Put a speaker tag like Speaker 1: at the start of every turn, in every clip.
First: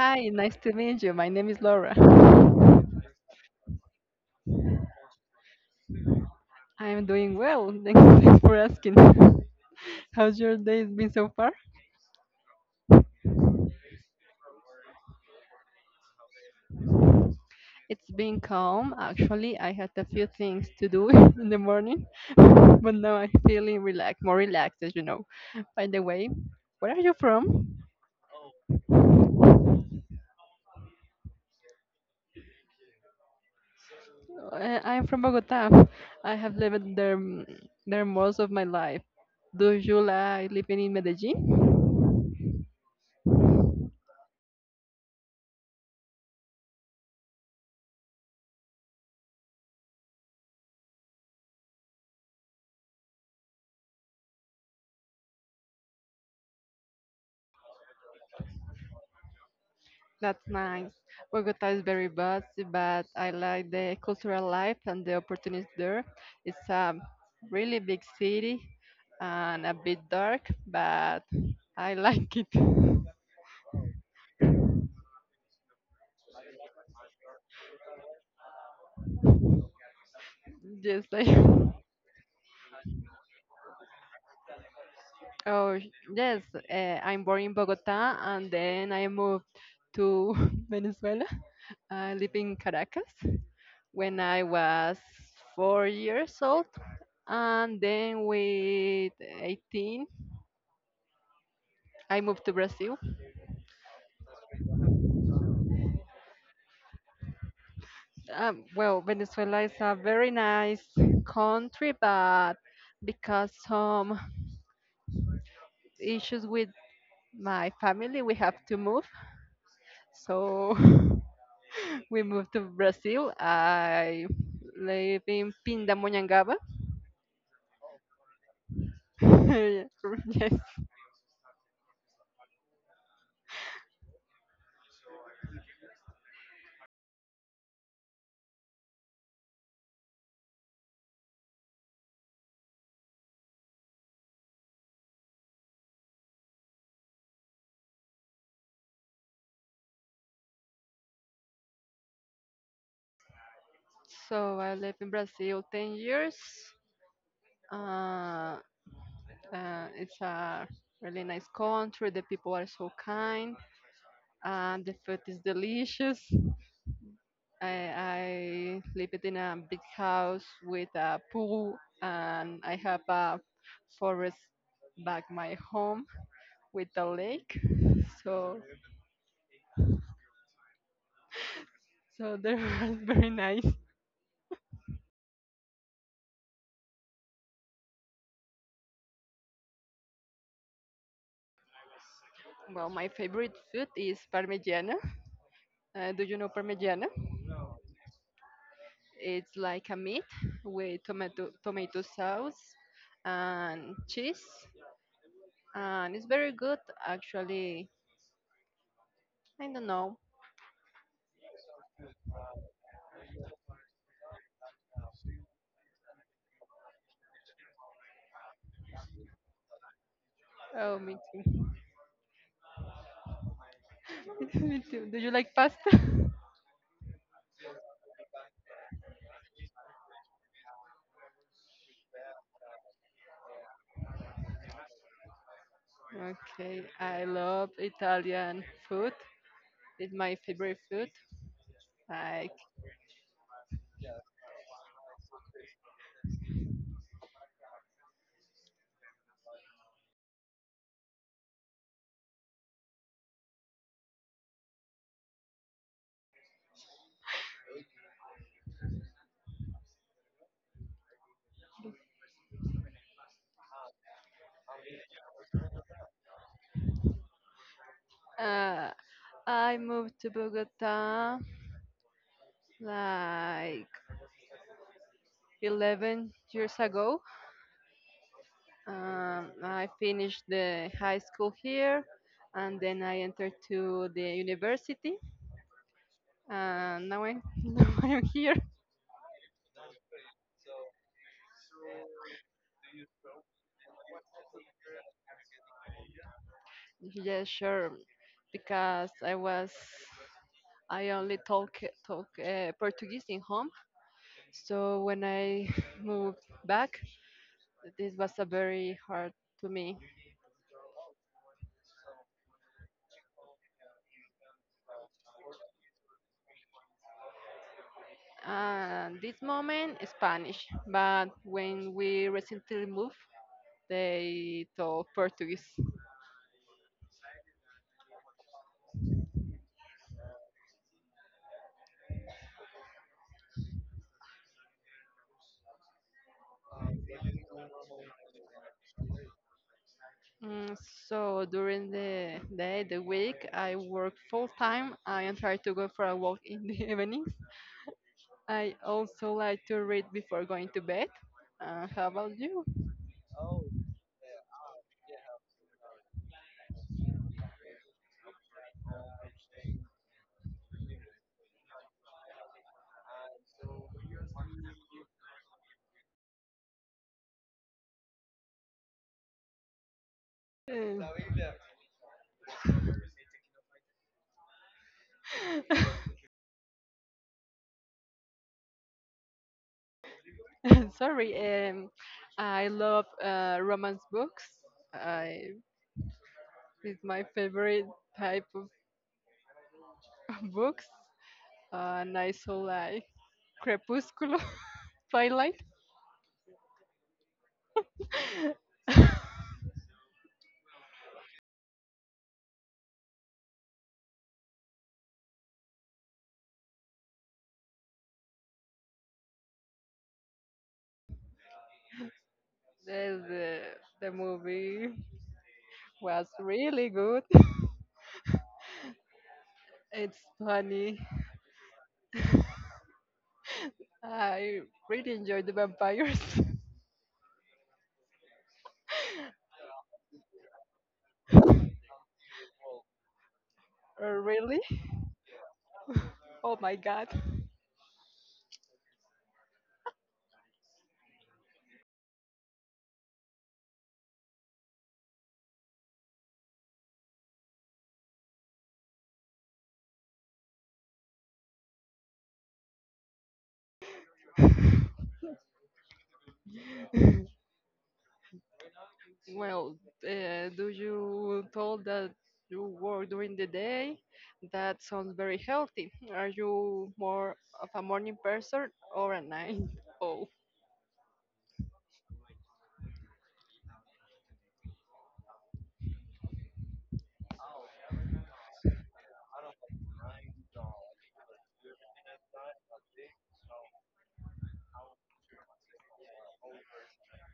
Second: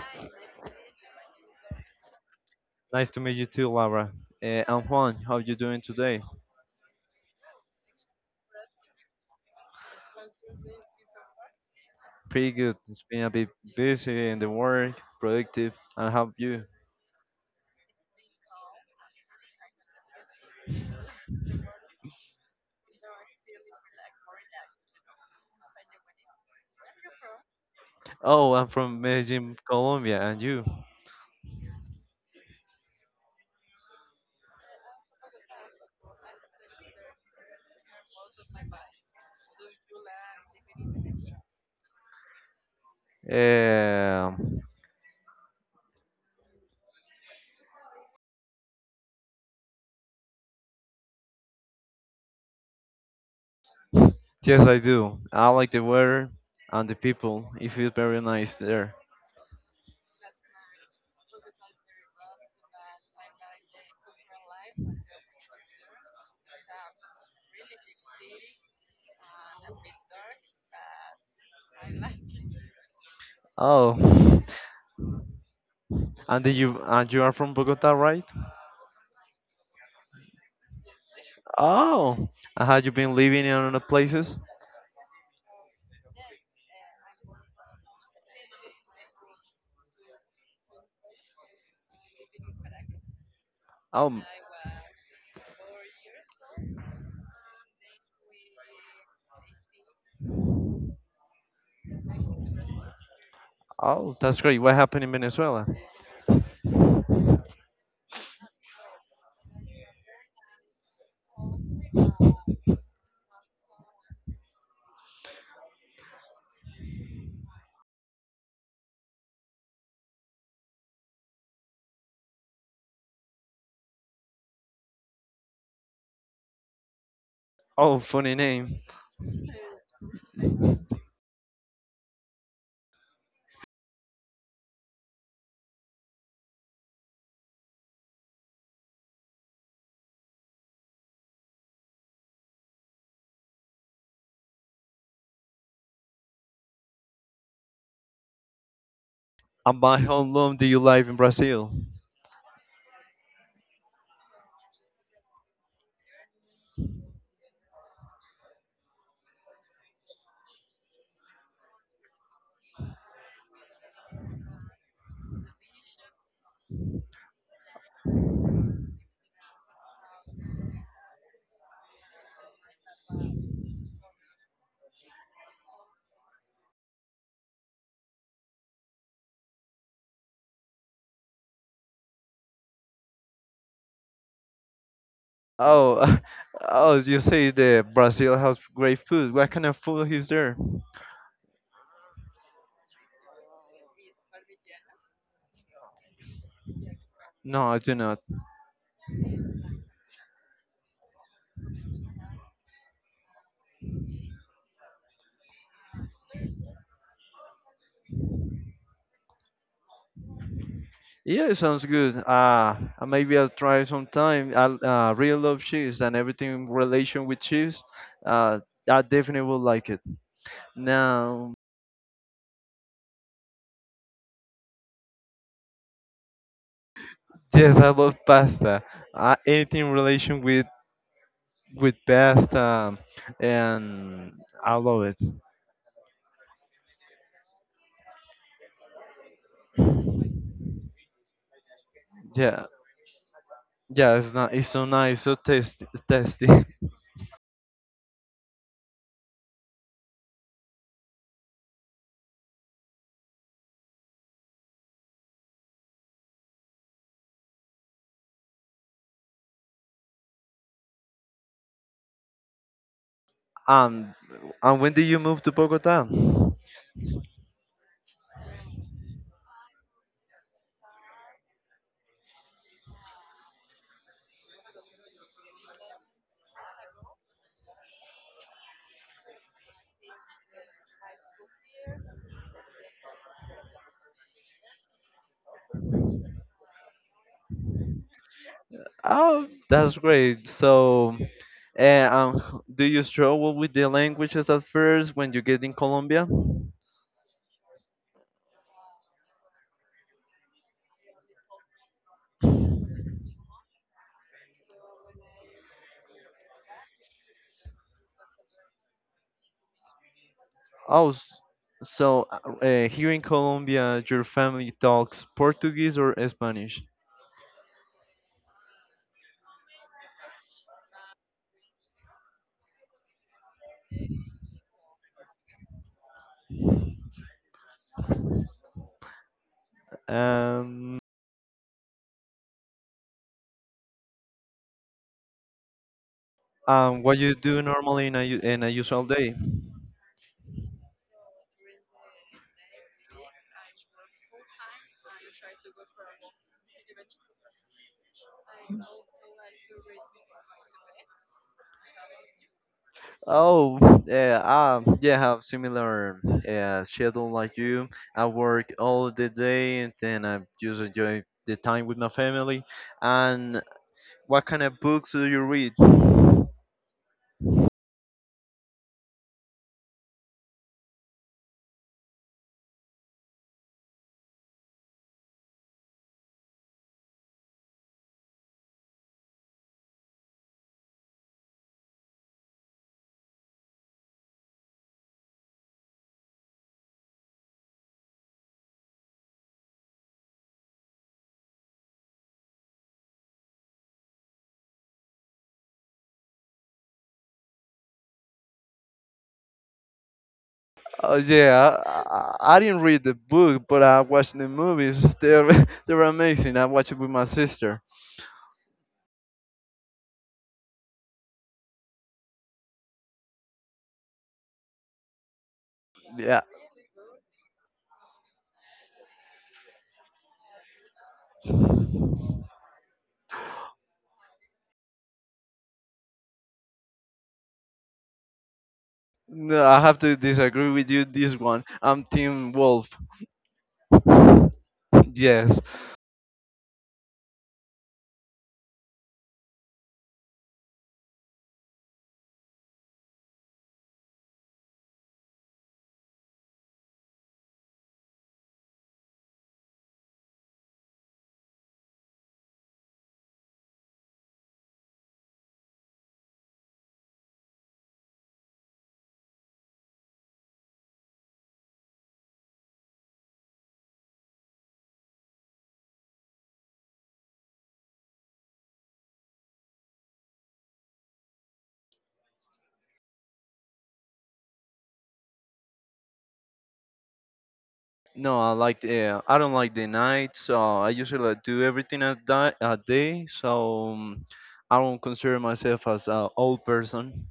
Speaker 1: Hi, nice to meet you. My name is Laura.
Speaker 2: Nice to meet you too, Laura. I'm Juan. How are you doing today?
Speaker 1: I am doing well. Thanks thanks for asking. How's your day been so far?
Speaker 2: Pretty good. It's been a bit busy in the work, productive. And how you?
Speaker 1: It's been calm, actually. I had a few things to do in the morning, but now I'm feeling relaxed, more relaxed, as you know. By the way, where are you from?
Speaker 2: Oh, I'm from Medellin, Colombia. And you?
Speaker 1: I'm from Bogota. I have lived there there most of my life. Do you like living in Medellin?
Speaker 2: Um yes, I do. I like the weather and the people. It feels very nice there.
Speaker 1: That's nice. Bogota is very vast, but I like the cultural life and the opportunities there. It's a really big city and a bit dark, but I like it.
Speaker 2: Oh, and then you are from Bogota, right?
Speaker 1: Just like
Speaker 2: Oh, and have you been living in other places?
Speaker 1: oh, yes, I'm born in Bogota and then I moved to Venezuela. I live in Caracas when
Speaker 2: Oh,
Speaker 1: I was 4 years old, and then with 18, I moved to Brazil.
Speaker 2: Oh, that's great. What happened in Venezuela?
Speaker 1: Well, Venezuela is a very nice country, but because some issues with my family, we have to move. So we moved to Brazil. I live in Pindamonhangaba.
Speaker 2: Oh, funny name.
Speaker 1: Yes.
Speaker 2: And by how long do you live in Brazil?
Speaker 1: So I live in Brazil 10 years. Uh, it's a really nice country. The people are so kind, and the food is delicious. I lived in a big house with a pool, and I have a forest back my home with a lake. So, so there was very nice.
Speaker 2: Oh, oh, you say that Brazil has great food. What kind of food is there?
Speaker 1: Well, my favorite food is parmigiana. Do you know parmigiana?
Speaker 2: No, I do not.
Speaker 1: It's like a meat with tomato sauce and cheese, and it's very good. Actually, I don't know.
Speaker 2: Yeah, it sounds good. Maybe I'll try sometime. I really love cheese and everything in relation with cheese. Uh, I definitely will like it.
Speaker 1: Oh, me
Speaker 2: Now,
Speaker 1: too. Me too. Do you like pasta?
Speaker 2: yes, I love pasta. Anything in relation with best and I love it.
Speaker 1: Okay, I love Italian food. It's my favorite food. Like,
Speaker 2: Yeah, yeah, it's not, it's so nice, so tasty, tasty. Um, and when did you move to Bogota?
Speaker 1: uh, I moved to Bogota like 11 years ago. I finished the high school here, and then I entered to the university. And now I'm now I'm here.
Speaker 2: Oh, that's great. So, do you struggle with the languages at first when you get in Colombia?
Speaker 1: Yeah, sure, because I only talk Portuguese in home. So when I moved back, this was a very hard to me.
Speaker 2: Oh, so here in Colombia, your family talks Portuguese or Spanish?
Speaker 1: And this moment is Spanish, but when we recently moved, they taught Portuguese.
Speaker 2: Um, what you do normally in a in a usual day?
Speaker 1: Mm, so during the day, the week, I work full time. I am trying to go for a walk in the evenings. I also like to read before going to bed. How about you?
Speaker 2: Oh, yeah, yeah, I'm similar schedule like you. I work all the day and then I just enjoy the time with my family. And what kind of books do you read?
Speaker 1: Uh, sorry, um, I love romance books. I it's my favorite type of books. And I saw like Crepúsculo, Twilight. the,
Speaker 2: Oh yeah, I didn't read the book, but I watched the movies. They're they're amazing. I watched it with my sister.
Speaker 1: the the movie was
Speaker 2: Yeah,
Speaker 1: really good. It's funny. I really enjoyed the vampires.
Speaker 2: no, I have to disagree with you this one. I'm Team Wolf.
Speaker 1: Really?
Speaker 2: Yes.
Speaker 1: Oh my god. Well, do you told that you work during the day? That sounds very healthy. Are you more of a morning person or a night owl?
Speaker 2: No, I don't like the night, so I usually like, do everything at at day. So I don't consider myself as an old person.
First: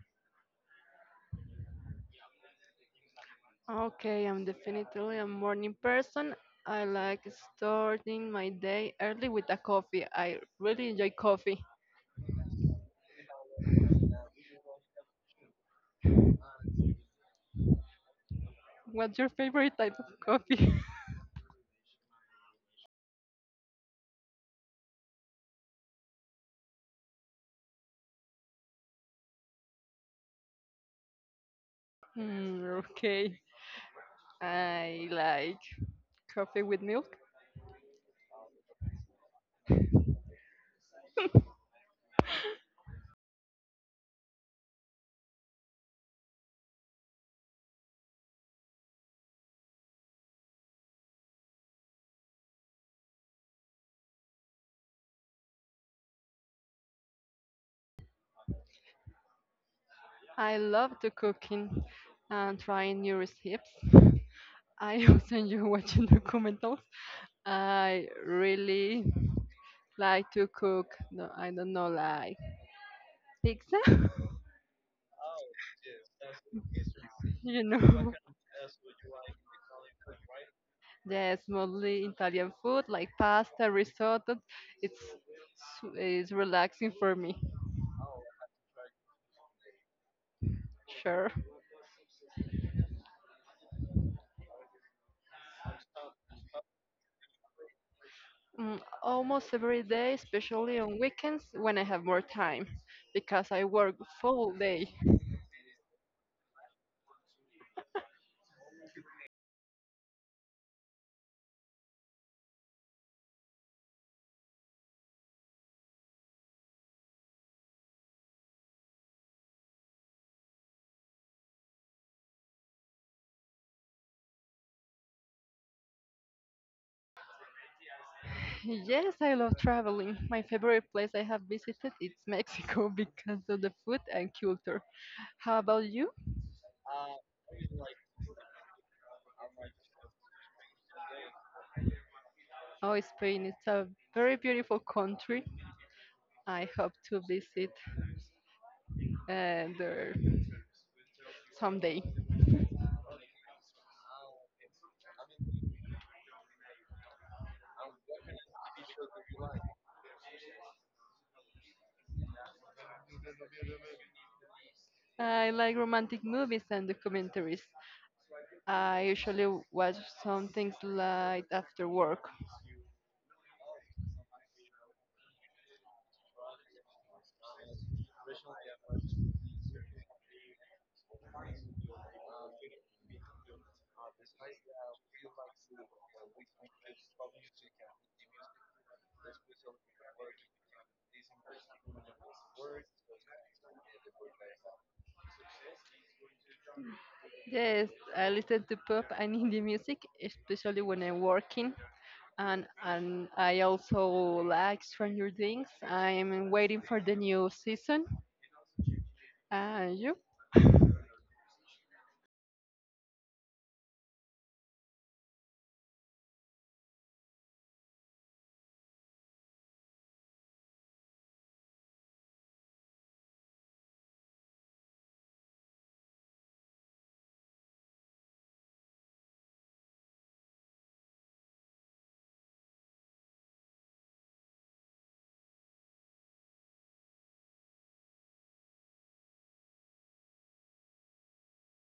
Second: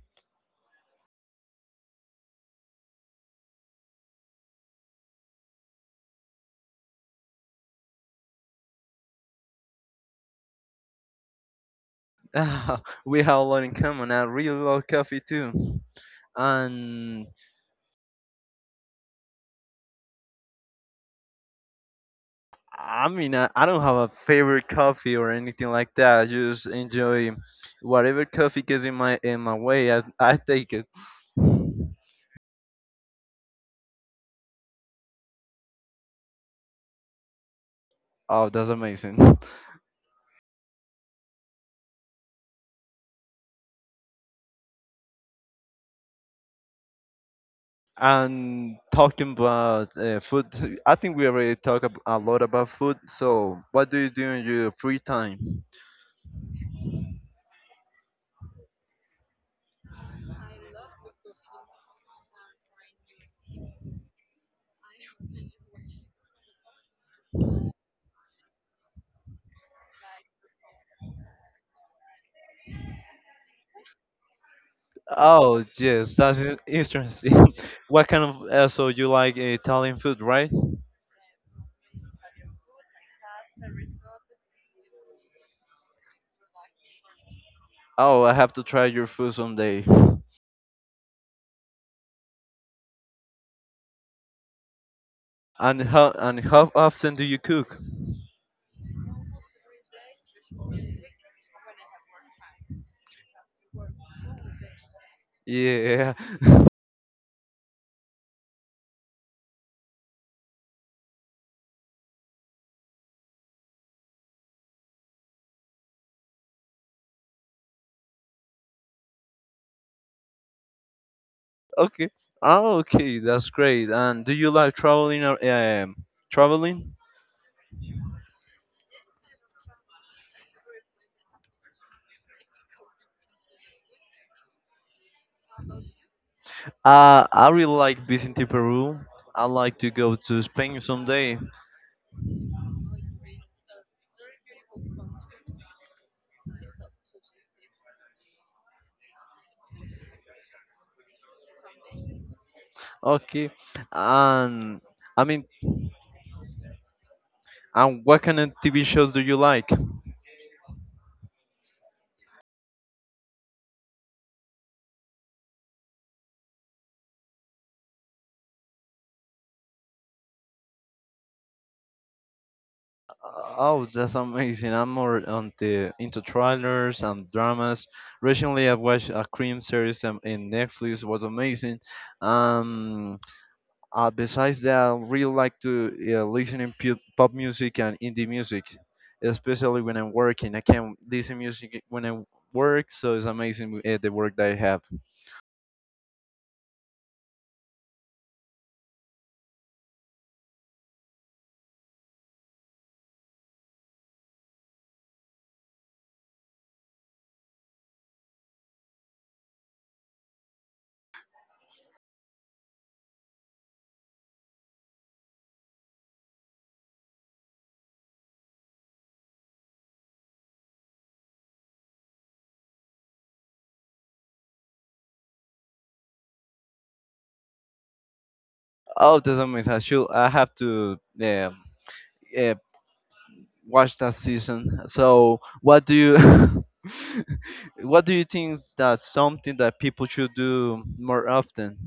Speaker 1: Okay, I'm definitely a morning person. I like starting my day early with a coffee. I really enjoy coffee.
Speaker 2: We have a lot in common. I really love coffee too, and
Speaker 1: What's your favorite type of coffee?
Speaker 2: I mean I don't have a favorite coffee or anything like that. I just enjoy whatever coffee gets in my way. I take it.
Speaker 1: Hmm, okay. I like coffee with milk.
Speaker 2: Oh, that's amazing. And talking about food, I think we already talked a lot about food. So, what do you do in your free time?
Speaker 1: I love to cooking and trying new recipes. I also enjoy watching documentals. I really like to cook. No, I don't know, like pizza.
Speaker 2: Oh, yes, that's interesting.
Speaker 1: You
Speaker 2: What
Speaker 1: know,
Speaker 2: kind of so you like Italian food, right?
Speaker 1: yes, mostly Italian food like pasta, risotto. It's it's relaxing for me.
Speaker 2: Oh, I have to try your food someday.
Speaker 1: Sure,
Speaker 2: And how often do you cook?
Speaker 1: mm, almost every day, especially on weekends when I have more time, because I work full day.
Speaker 2: Yeah. okay. Oh, okay, that's great. And do you like traveling? Or, traveling?
Speaker 1: Yes, I love traveling. My favorite place I have visited is Mexico because of the food and culture. How about you?
Speaker 2: I really like visiting Peru. I like to go to Spain someday.
Speaker 1: Oh, Spain is a very beautiful country. I hope to visit there someday.
Speaker 2: Okay. And I mean, and what kind of TV shows do you like?
Speaker 1: I like romantic movies and documentaries. I usually watch some things like after work.
Speaker 2: Oh, that's amazing. I'm more on the into trailers and dramas. Recently, I watched a crime series in Netflix. Was amazing. Um, Besides that, I really like to listen in pop music and indie music, especially when I'm working. I can listen music when I work, so it's amazing the work that I have.
Speaker 1: Yes, I listen to pop and indie music, especially when I'm working. And I also like Stranger Things. I'm waiting for the new season. And you?
Speaker 2: Oh, that's amazing. I should. I have to. Uh, uh, Watch that season. So what do you what do you think that's something that people should do more often?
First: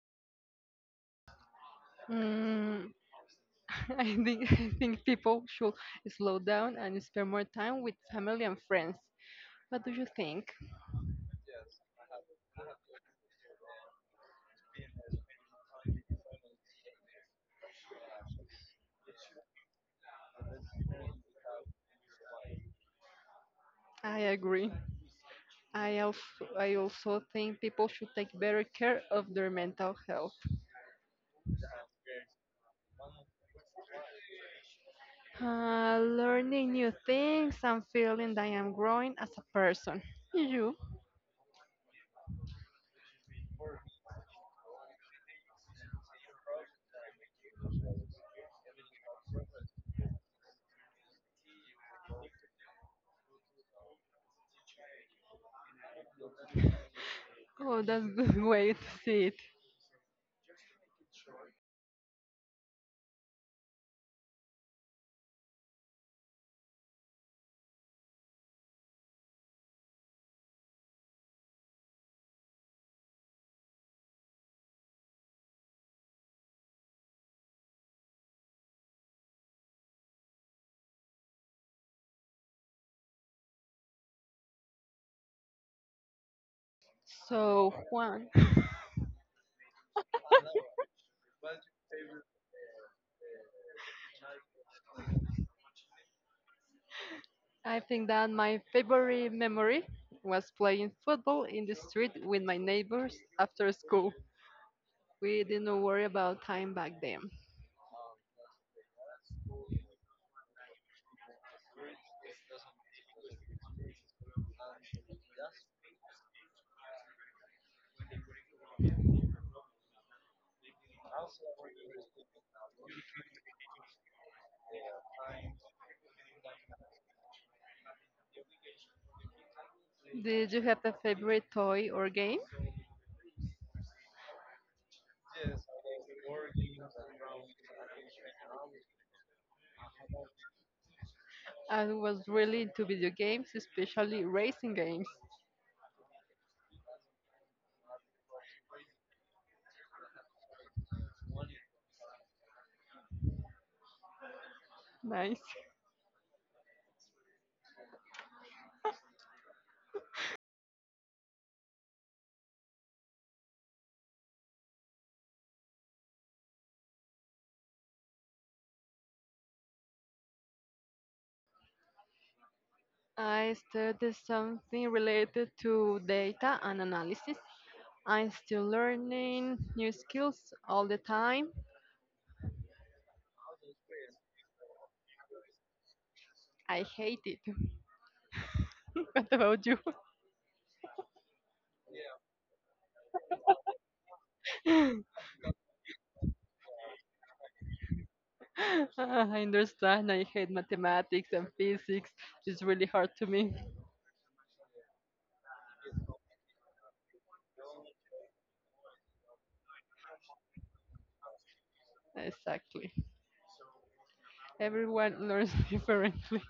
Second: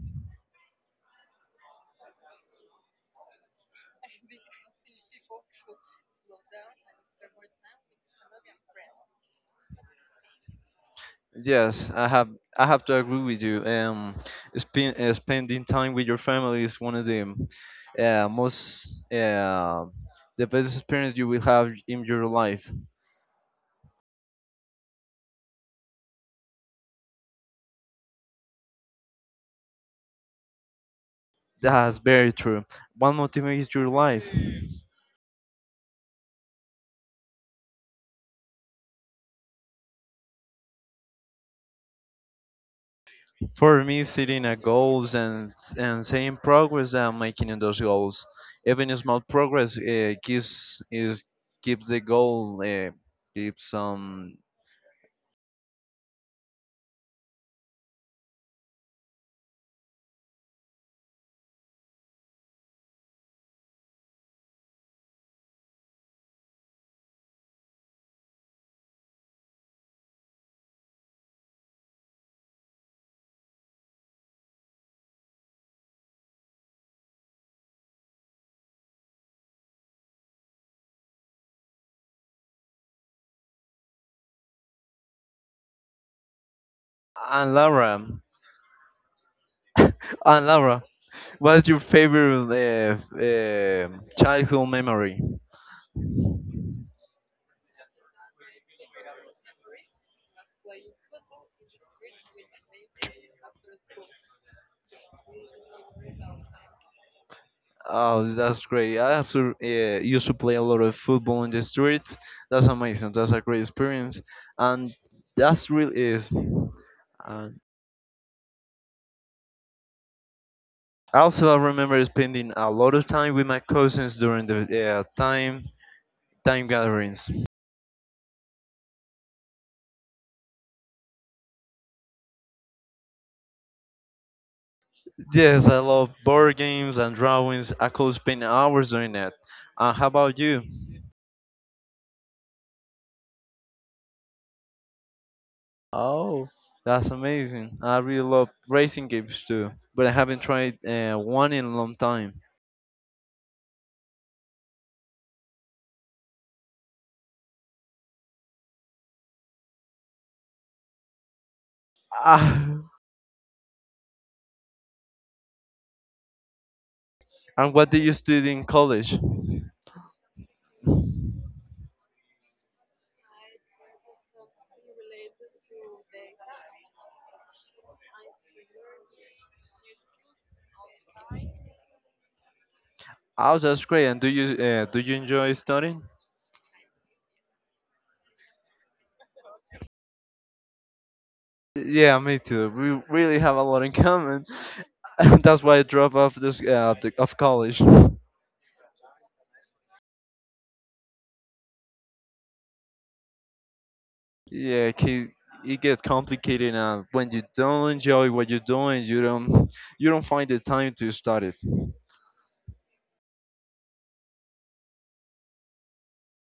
Speaker 1: Mm, I think people should slow down and spend more time with family and friends. What do you think?
Speaker 2: Yes, I have to agree with you. Spending time with your family is one of the most the best experience you will have in your life.
Speaker 1: I agree. I also I also think people should take better care of their mental health.
Speaker 2: That's very true. What motivates your life?
Speaker 1: Learning new things and feeling that I am growing as a person. You?
Speaker 2: For me, setting a goals and seeing progress that I'm making in those goals, even a small progress, gives is keeps the goal, keeps.
Speaker 1: Oh, that's a good way to see it.
Speaker 2: And
Speaker 1: So,
Speaker 2: Laura,
Speaker 1: Juan,
Speaker 2: and Laura, what's your favorite childhood memory?
Speaker 1: I think that my favorite memory was playing football in the street with my neighbors after school. We didn't worry about time back then.
Speaker 2: Oh, that's great. I also used to play a lot of football in the streets. That's amazing. That's a great experience, and that's really is. uh, Also, I remember spending a lot of time with my cousins during the time gatherings.
Speaker 1: Did you have a favorite toy or game?
Speaker 2: Yes, I love board games and drawings. I could spend hours doing that. How about you?
Speaker 1: I was really into video games, especially racing games.
Speaker 2: Oh, that's amazing. I really love racing games too, but I haven't tried one in a long time.
Speaker 1: Nice.
Speaker 2: Ah, and what did you study in college?
Speaker 1: I studied something related to data and analysis. I'm still learning new skills all the time.
Speaker 2: Oh, that's great. And do you enjoy studying?
Speaker 1: I hate it. What about you?
Speaker 2: Yeah, me too. We really have a lot in common. That's why I dropped off this of college.
Speaker 1: I understand. I hate mathematics and physics. It's really hard to me.
Speaker 2: Yeah, it gets complicated now. When you don't enjoy what you're doing, you don't find the time to study.
Speaker 1: Exactly. Everyone learns differently.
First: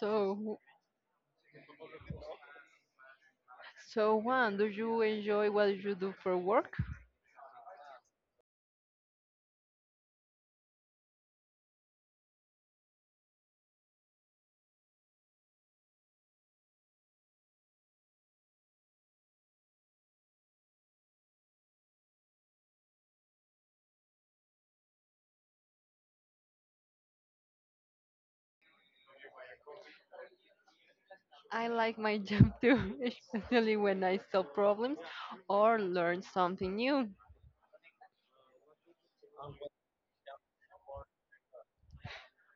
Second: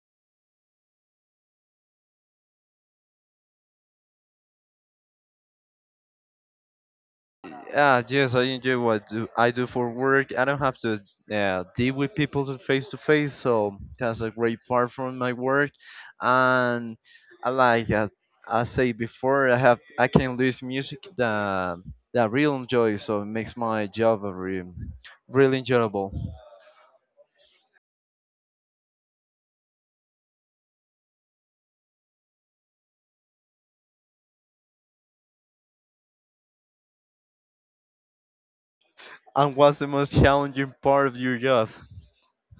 Speaker 1: So, so, Juan, do you enjoy what you do for work?
Speaker 2: Ah, yes, I enjoy I do for work. I don't have to deal with people face to face, so that's a great part from my work. And I like I say before, I can listen music that I really enjoy, so it makes my job a really enjoyable.
Speaker 1: I like my job too, especially when I solve problems or learn something new.
Speaker 2: And what's the most challenging part of your job?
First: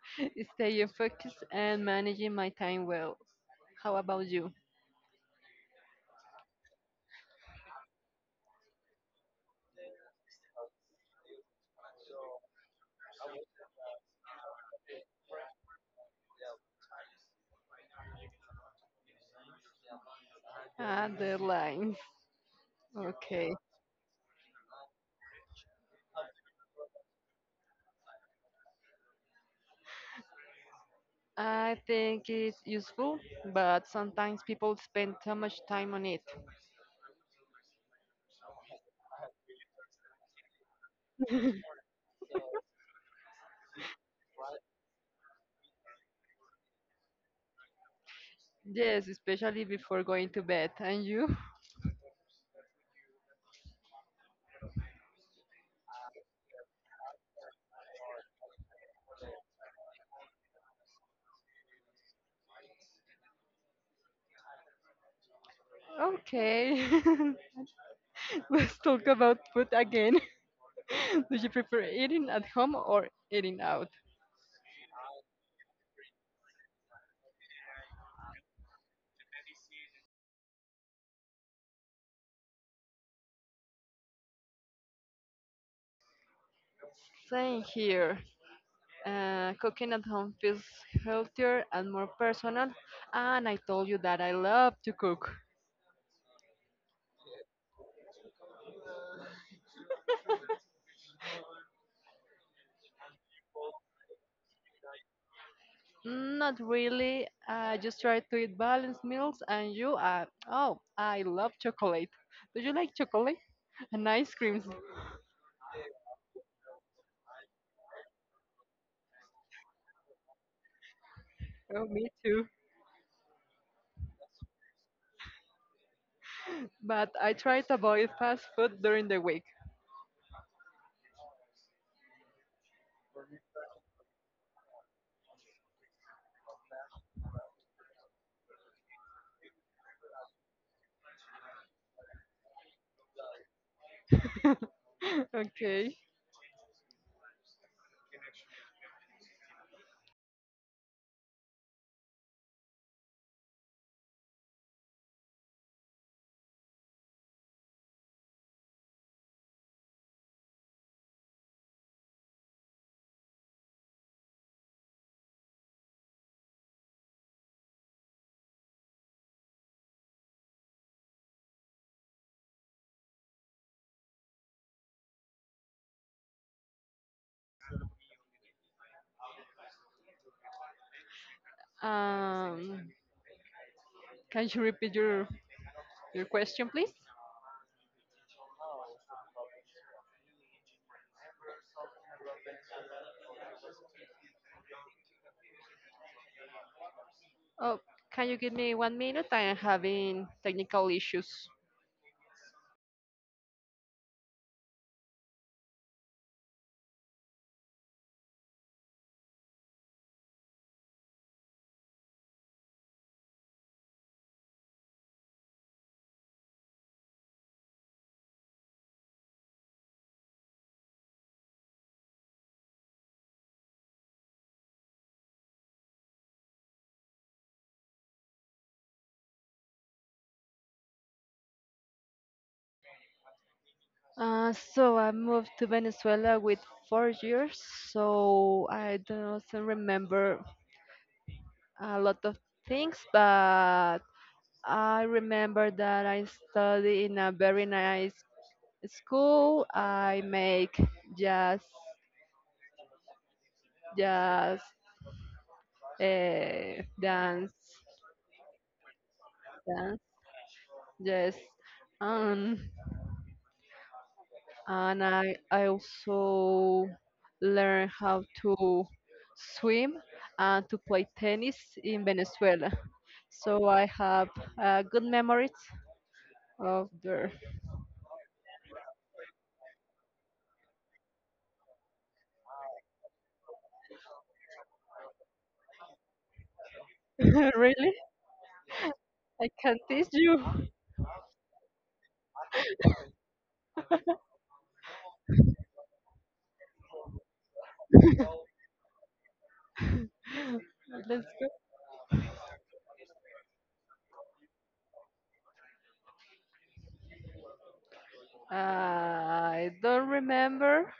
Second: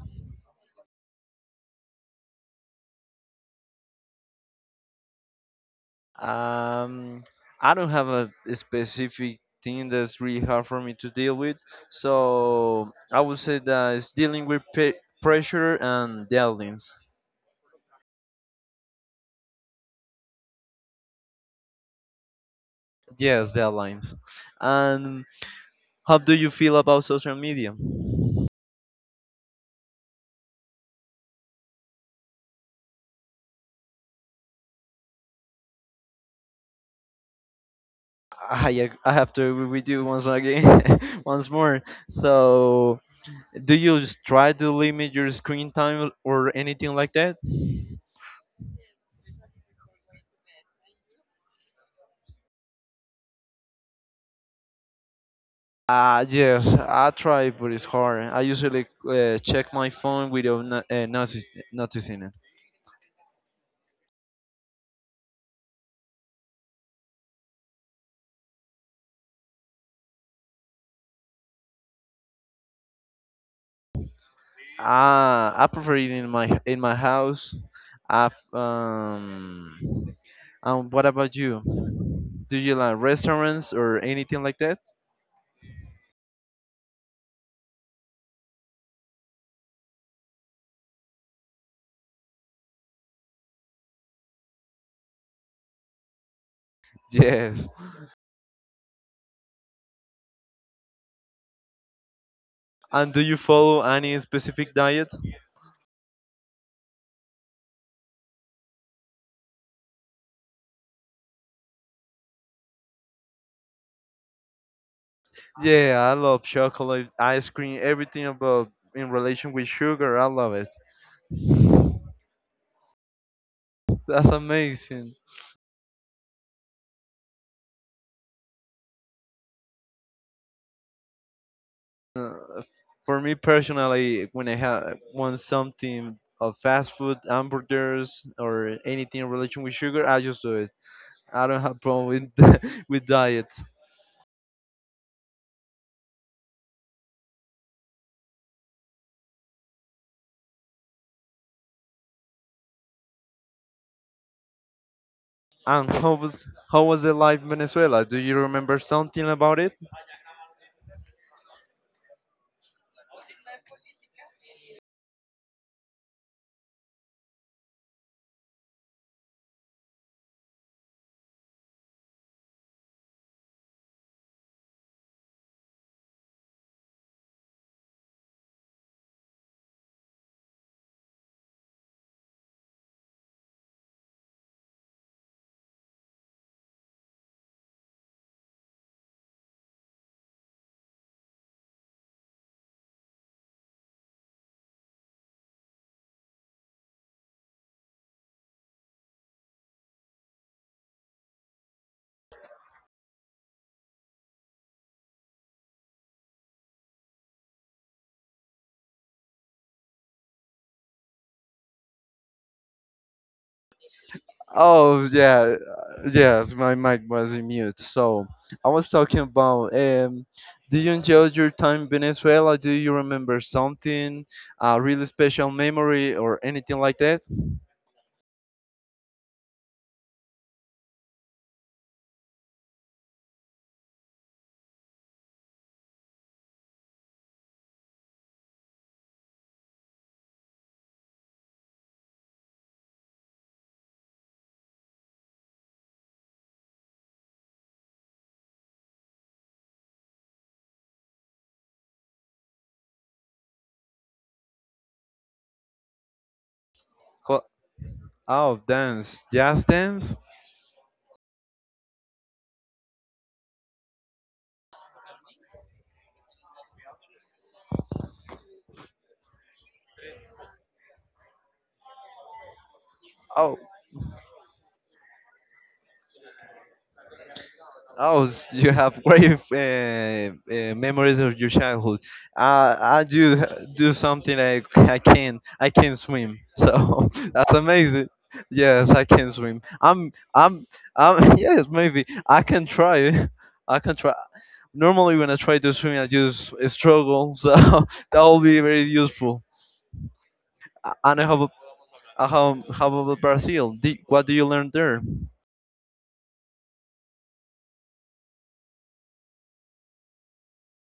Speaker 1: Staying focused and managing my time well. How about you?
Speaker 2: Um, I don't have a specific thing that's really hard for me to deal with, so I would say that it's dealing with pressure and deadlines.
Speaker 1: Ah, deadlines.
Speaker 2: Yes,
Speaker 1: Okay.
Speaker 2: deadlines. And how do you feel about social media?
Speaker 1: I think it's useful, but sometimes people spend too much time on it.
Speaker 2: I have to agree with you once again, once more. So, do you try to limit your screen time or anything like that?
Speaker 1: Yes, especially before going to bed. And you?
Speaker 2: Ah, yes, I try, but it's hard. I usually check my phone without no, noticing it.
Speaker 1: Okay. Let's talk about food again. Do you prefer eating at home or eating out?
Speaker 2: Ah, I prefer it in my house. I've, um, what about you? Do you like restaurants or anything like that?
Speaker 1: Same here. Cooking at home feels healthier and more personal. And I told you that I love to cook.
Speaker 2: Yes. And do you follow any specific diet?
Speaker 1: Not really. I just try to eat balanced meals. And you? Oh, I love chocolate. Do you like chocolate? And ice creams.
Speaker 2: Yeah, I love chocolate, ice cream, everything about in relation with sugar. I love it.
Speaker 1: Oh, me too.
Speaker 2: That's amazing.
Speaker 1: But I try to avoid fast food during the week.
Speaker 2: Uh, For me personally, when I have want something of fast food, hamburgers, or anything in relation with sugar, I just do it. I don't have problem with with diets.
Speaker 1: Okay.
Speaker 2: And how was the life in Venezuela? Do you remember something about it?
Speaker 1: Um, can you repeat your question, please? Oh, can you give me 1 minute? I am having technical issues.
Speaker 2: Oh yeah, yes, my mic was in mute. So I was talking about do you enjoy your time in Venezuela? Do you remember something, a really special memory or anything like that?
Speaker 1: So I moved to Venezuela with 4 years, so I don't remember a lot of things, but I remember that I study in a very nice school. I make jazz jazz
Speaker 2: Cla-
Speaker 1: dance,
Speaker 2: Oh, dance, jazz
Speaker 1: dance,
Speaker 2: dance.
Speaker 1: yes. And and I also learn how to swim and to play tennis in Venezuela.
Speaker 2: Oh,
Speaker 1: So I have good memories of there.
Speaker 2: oh, you have great memories of your childhood. I do something like I can. I can swim, so that's
Speaker 1: Really,
Speaker 2: amazing. Yes, I can
Speaker 1: I
Speaker 2: swim.
Speaker 1: can teach you.
Speaker 2: I'm, I'm. Yes, maybe I can try. I can try. Normally, when I try to swim, I just struggle. So that will be very useful.
Speaker 1: Let's
Speaker 2: And how
Speaker 1: go.
Speaker 2: about Brazil? What do you learn there?
Speaker 1: I don't remember.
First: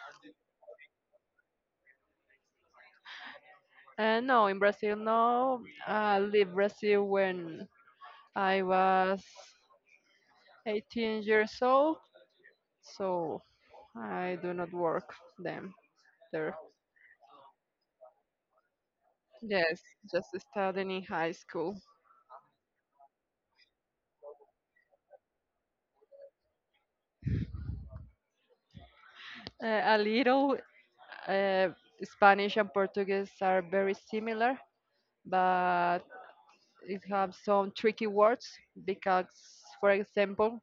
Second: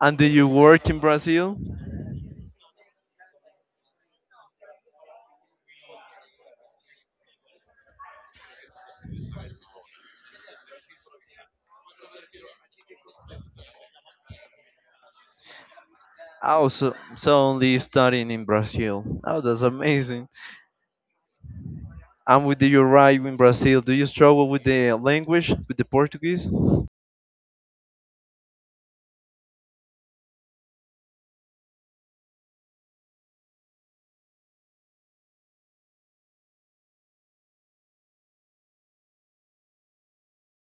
Speaker 2: And did you work in Brazil?
Speaker 1: No, in Brazil, no. I leave Brazil when I was 18 years old, so I do not work them there.
Speaker 2: Also, suddenly studying in Brazil. Oh, that's
Speaker 1: Yes, just
Speaker 2: amazing.
Speaker 1: studying in high school.
Speaker 2: And with you arrive in Brazil, do you struggle with the language, with the Portuguese?
Speaker 1: A little uh, Spanish and Portuguese are very similar, but it have some tricky words because, for example,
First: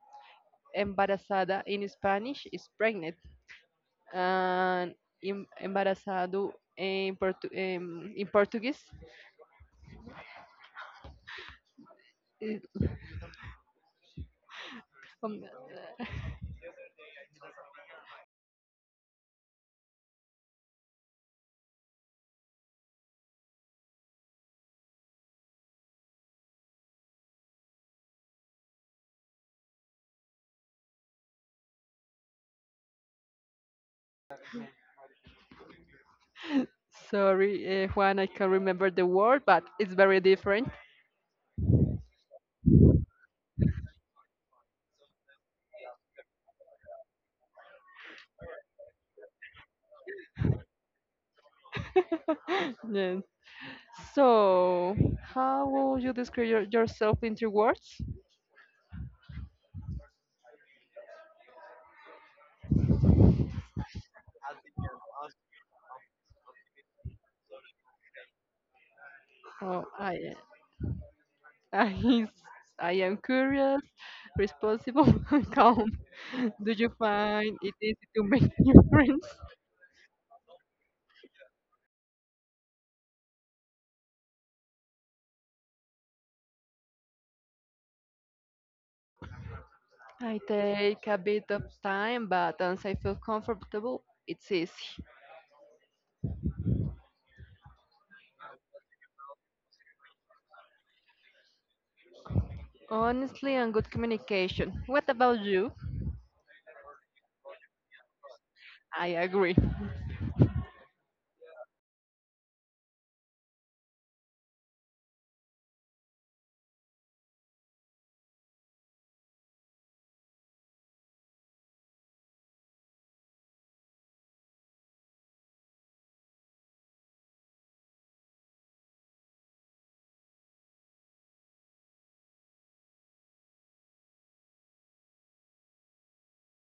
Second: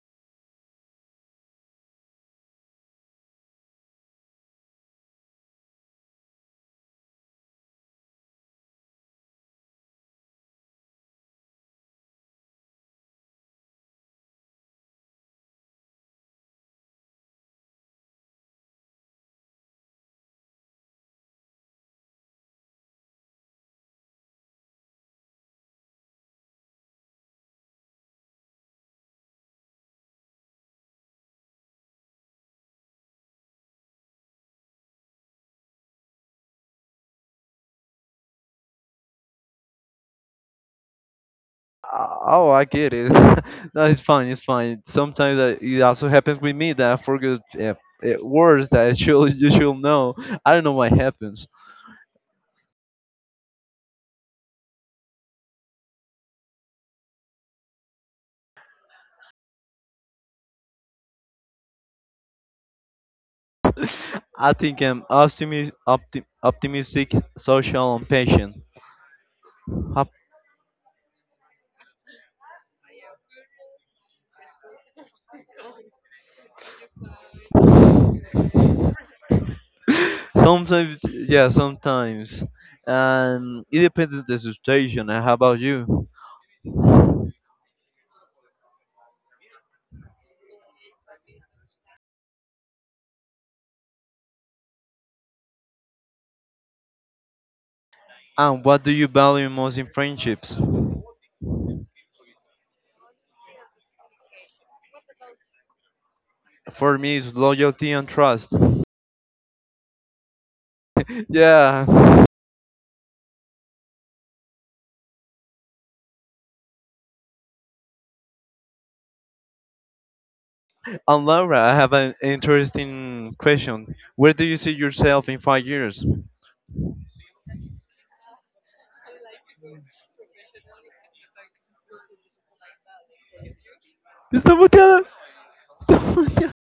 Speaker 1: embarazada in Spanish is pregnant, and em- embarazado in, Portu- em- in Portuguese. Is- um, sorry, Juan, I can't remember the word, but it's very different.
Speaker 2: Oh, I get it. No, it's fine. It's fine. Sometimes it also happens with me that I forget words that you should know. I don't know what happens.
Speaker 1: Yes. So, how would you describe yourself in three words?
Speaker 2: I think I'm optimistic, social, and patient.
Speaker 1: Oh,
Speaker 2: How
Speaker 1: I, I am curious, responsible, and calm. Do you find it easy to make new friends?
Speaker 2: Sometimes, yeah, sometimes. And it depends on the situation. And how about you?
Speaker 1: I take a bit of time, but once I feel comfortable, it's easy.
Speaker 2: And what do you value most in friendships?
Speaker 1: Honestly and good communication. What about you?
Speaker 2: For me, it's loyalty and trust.
Speaker 1: I agree.
Speaker 2: yeah. And Laura, I have an interesting question. Where do you see yourself in 5 years? Estamos cada- estamos cada-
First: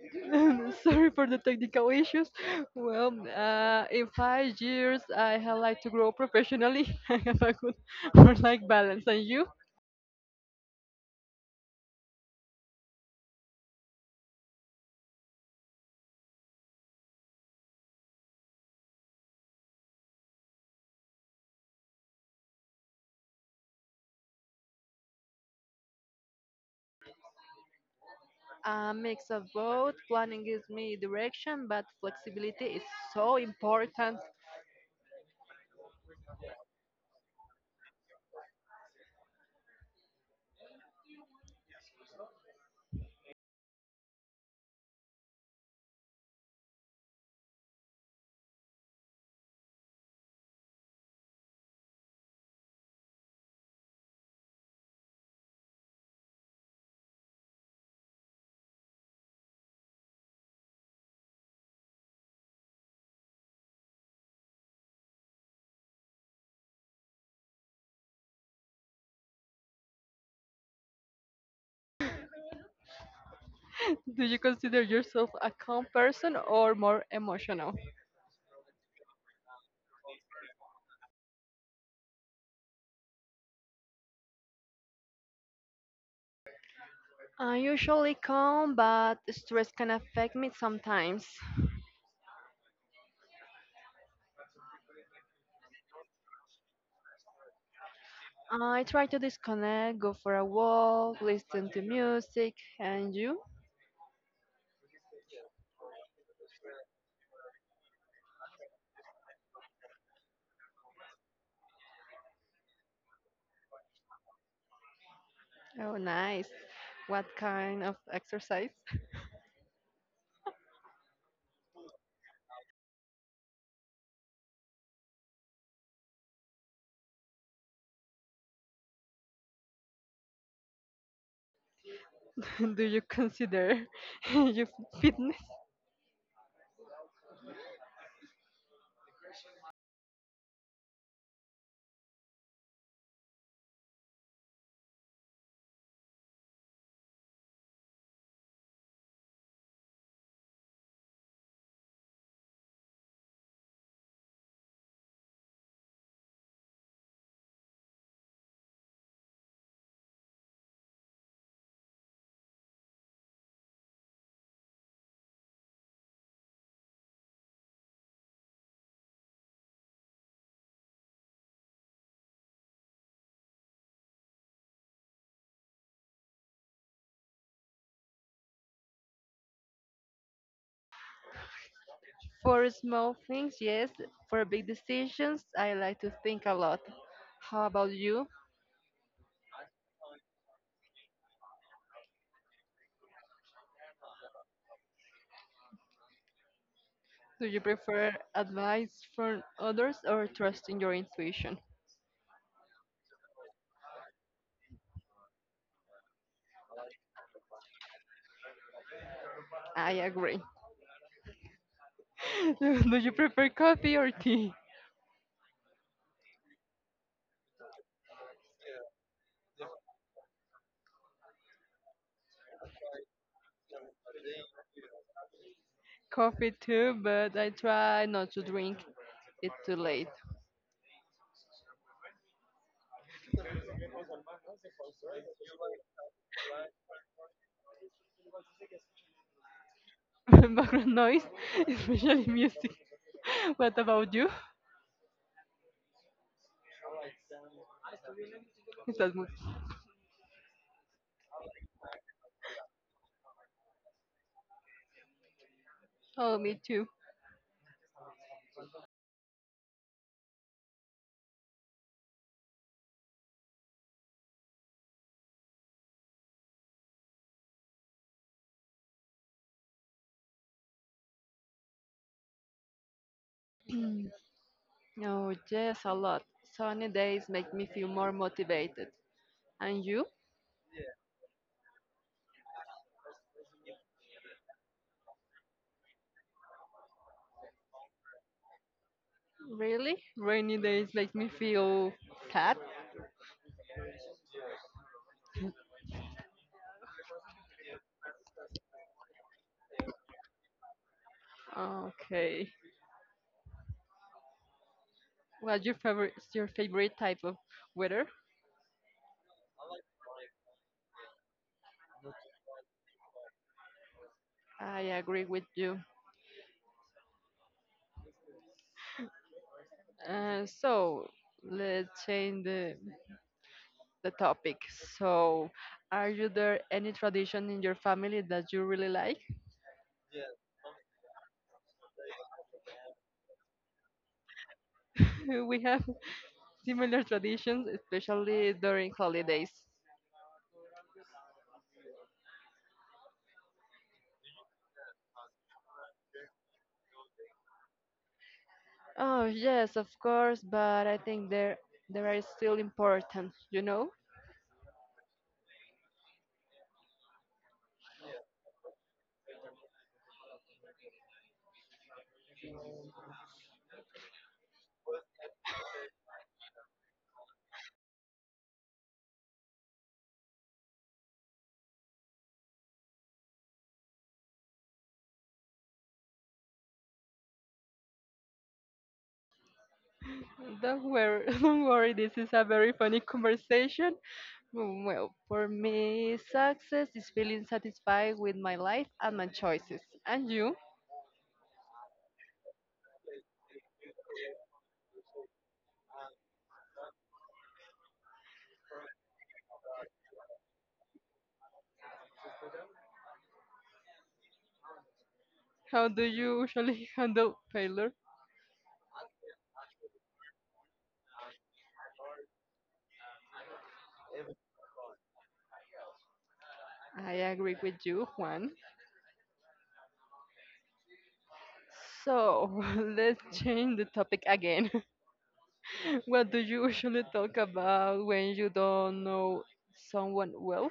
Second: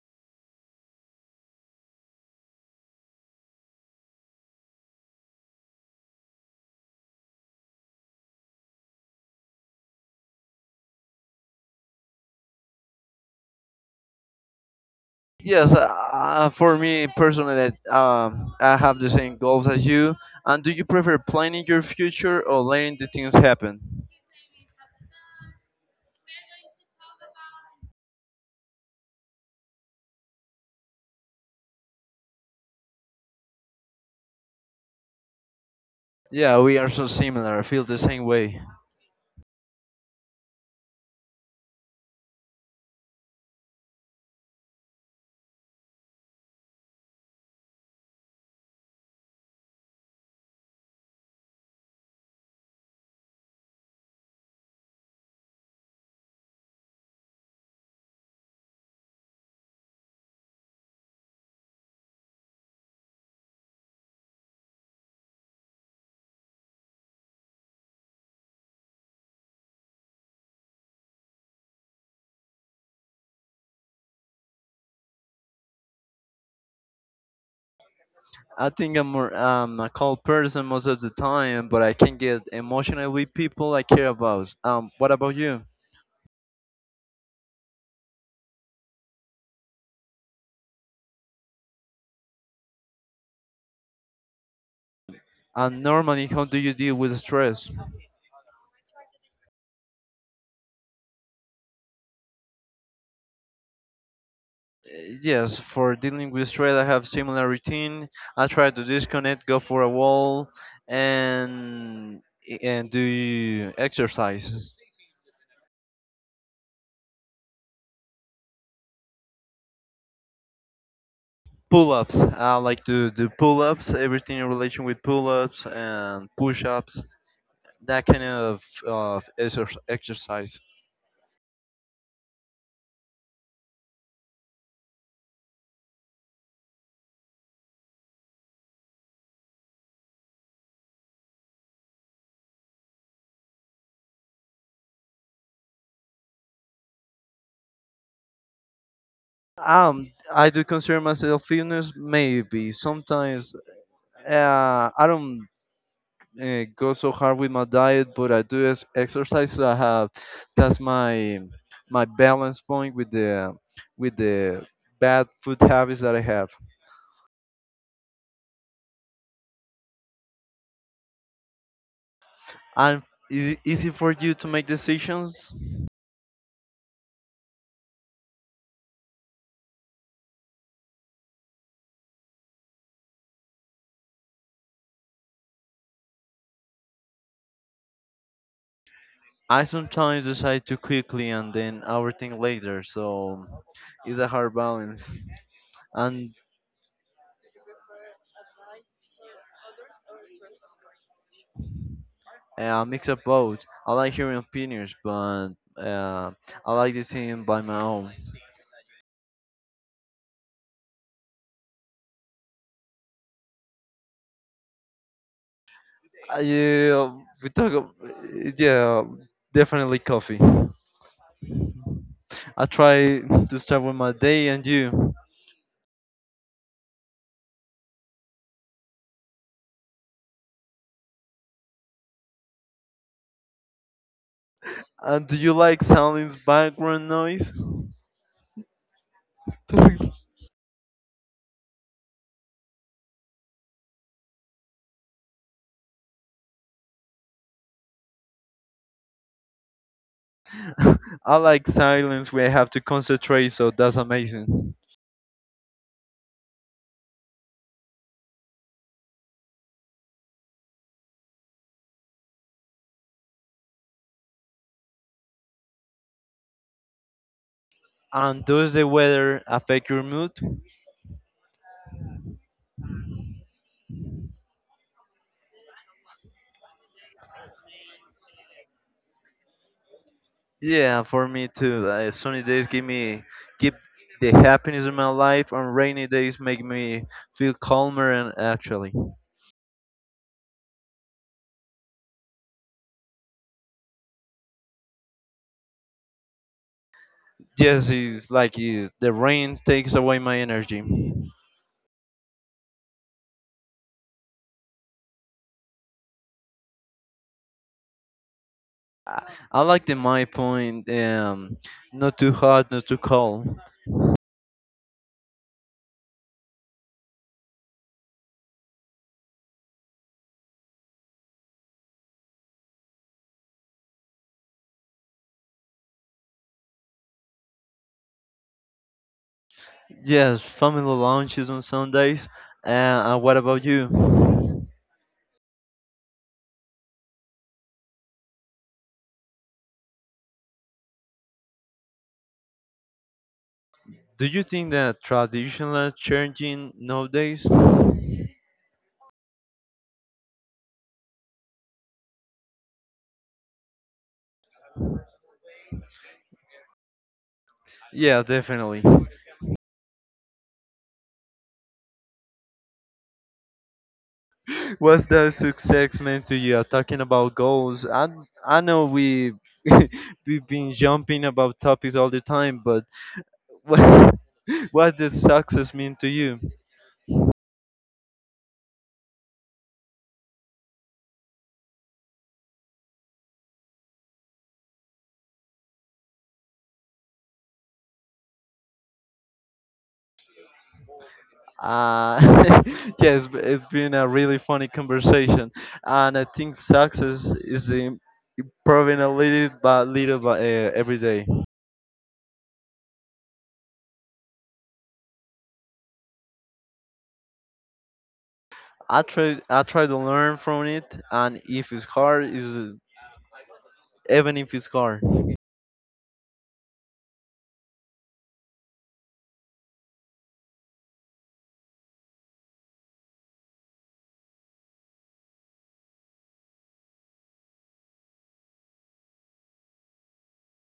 Speaker 1: Sorry for the technical issues. Well, in 5 years, I have like to grow professionally. I have a good work-life balance. And you?
Speaker 2: Yes, for me personally, I have the same goals as you. And do you prefer planning your future or letting the things happen?
Speaker 1: A mix of both. Planning gives me direction, but flexibility is so important.
Speaker 2: Yeah, we are so similar. I feel the same way.
Speaker 1: Do you consider yourself a calm person or more emotional?
Speaker 2: I think I'm more, a cold person most of the time, but I can get emotional with people I care about. What about you?
Speaker 1: I'm usually calm, but stress can affect me sometimes.
Speaker 2: And normally, how do you deal with stress?
Speaker 1: I try to disconnect, go for a walk, listen to music, and you?
Speaker 2: Yes, for dealing with stress, I have similar routine. I try to disconnect, go for a walk, and and do exercises.
Speaker 1: Oh, nice. What kind of exercise
Speaker 2: Pull-ups. I like to do pull-ups. Everything in relation with pull-ups and push-ups that kind of exercise.
Speaker 1: do you consider your fitness?
Speaker 2: I do consider myself fitness. Maybe sometimes I don't go so hard with my diet, but I do exercise. So I have that's my balance point with the with the bad food habits that I have. And is it easy for you to make decisions?
Speaker 1: For small things, yes. For big decisions, I like to think a lot. How about you?
Speaker 2: I sometimes decide too quickly and then overthink later, so it's a hard balance. And
Speaker 1: Do you prefer advice from others or trust in your intuition?
Speaker 2: A mix of both. I like hearing opinions, but uh, I like deciding by my own.
Speaker 1: I agree. Do you prefer coffee or tea?
Speaker 2: Yeah, Yeah, definitely coffee. I try to start with my day and you.
Speaker 1: Coffee too, but I try not to drink it too late.
Speaker 2: And do you like silence background noise?
Speaker 1: Background noise, especially music. What about you? Is that
Speaker 2: I like silence where I have to concentrate, so that's amazing.
Speaker 1: oh, me too.
Speaker 2: And does the weather affect your mood?
Speaker 1: No, yes, a lot. Sunny days make me feel more motivated. And you?
Speaker 2: Yeah, for me too. Sunny days give me keep the happiness in my life, and rainy days make me feel calmer and actually.
Speaker 1: Really? Rainy days make me feel sad.
Speaker 2: Yes, it's like the rain takes away my energy.
Speaker 1: Okay. What's your favorite? Your favorite type of weather?
Speaker 2: I, I like the my point. Not too hot, not too cold.
Speaker 1: I agree with you. So let's change the topic. So, are you there any tradition in your family that you really like?
Speaker 2: Yes, family lunches on Sundays. Uh, and what about you?
Speaker 1: We have similar traditions, especially during holidays.
Speaker 2: Do you think that traditional are changing nowadays?
Speaker 1: Oh, yes, of course, but I think there are still important, you know?
Speaker 2: Yeah, definitely. What's the success meant to you? Talking about goals, I know we we've been jumping about topics all the time, but what what does success mean to you?
Speaker 1: Don't worry, don't worry, this is a very funny conversation. Mm, well, for me, success is feeling satisfied with my life and my choices. And you?
Speaker 2: Uh, yes, it's been a really funny conversation, and I think success is improving a little by little by every day.
Speaker 1: How do you usually handle failure?
Speaker 2: I try to learn from it, and if it's hard, is even if it's hard.
Speaker 1: I agree with you, Juan. So, let's change the topic again. What do you usually talk about when you don't know someone well?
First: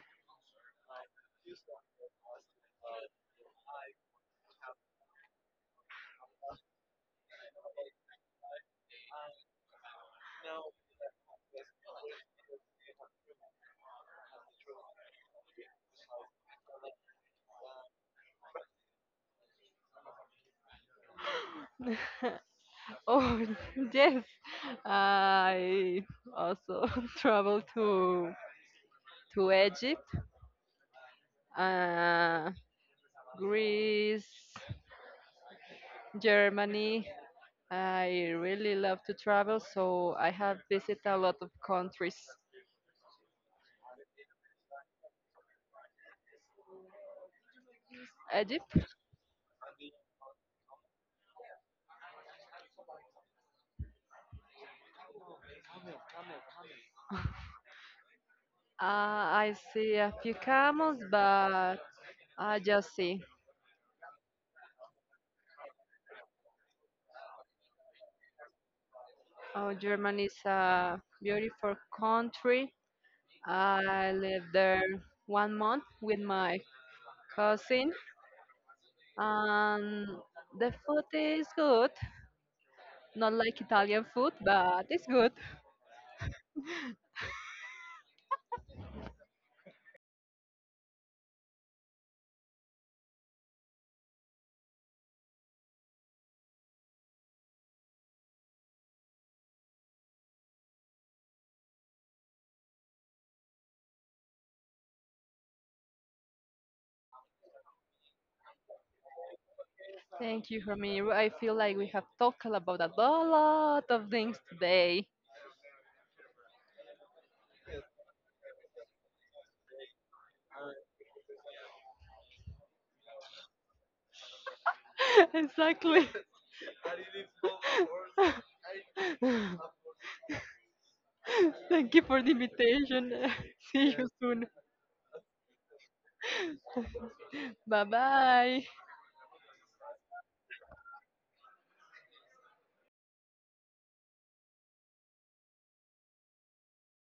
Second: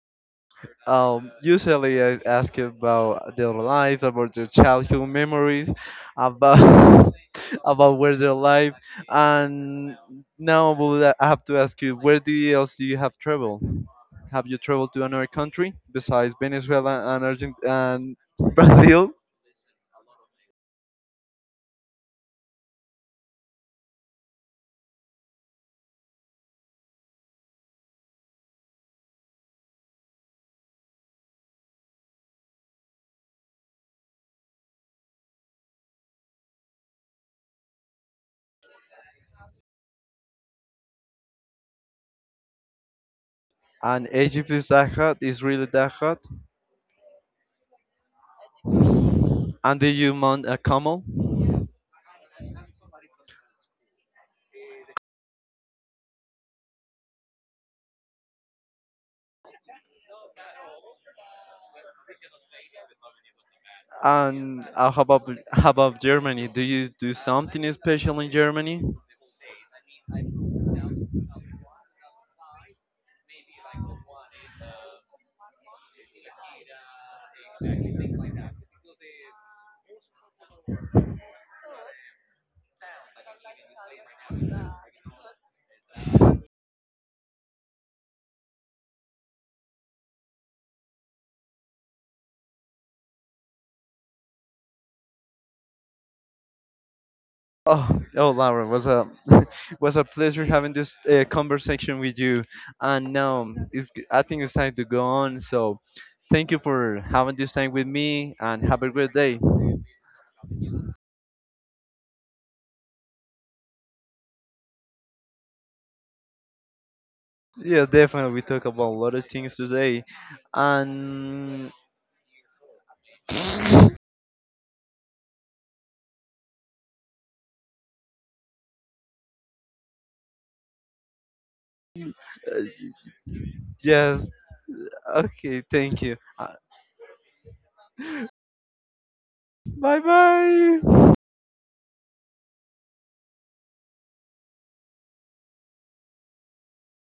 Speaker 2: Usually I ask you about their life, about their childhood memories, about about where they live, and now I have to ask you, where do you else do you have traveled? Have you traveled to another country besides Venezuela and Argent and Brazil?
Speaker 1: Oh, yes. I also traveled to Egypt, uh, Greece, Germany. I really love to travel, so I have visited a lot of countries.
Speaker 2: And Egypt is that hot, Israel is really that hot,
Speaker 1: Egypt,
Speaker 2: and did you mount a camel?
Speaker 1: I see a few camels, but I just see.
Speaker 2: And how about Germany? Do you do something special in Germany?
Speaker 1: Oh, Germany is a beautiful country. I lived there 1 month with my cousin, and the food is good. Not like Italian food, but it's good.
Speaker 2: Oh, oh, Laura, was a was a pleasure having this conversation with you. And now it's I think it's time to go on. So, thank you for having this time with me, and have a great day.
Speaker 1: Thank you, Ramiro. I feel like we have talked about a lot of things today.
Speaker 2: Yeah, definitely, we talk about a lot of things today, and
Speaker 1: Exactly. Thank you for the invitation. See you
Speaker 2: yes,
Speaker 1: soon.
Speaker 2: okay, thank you.
Speaker 1: Bye bye.
Speaker 2: Bye bye.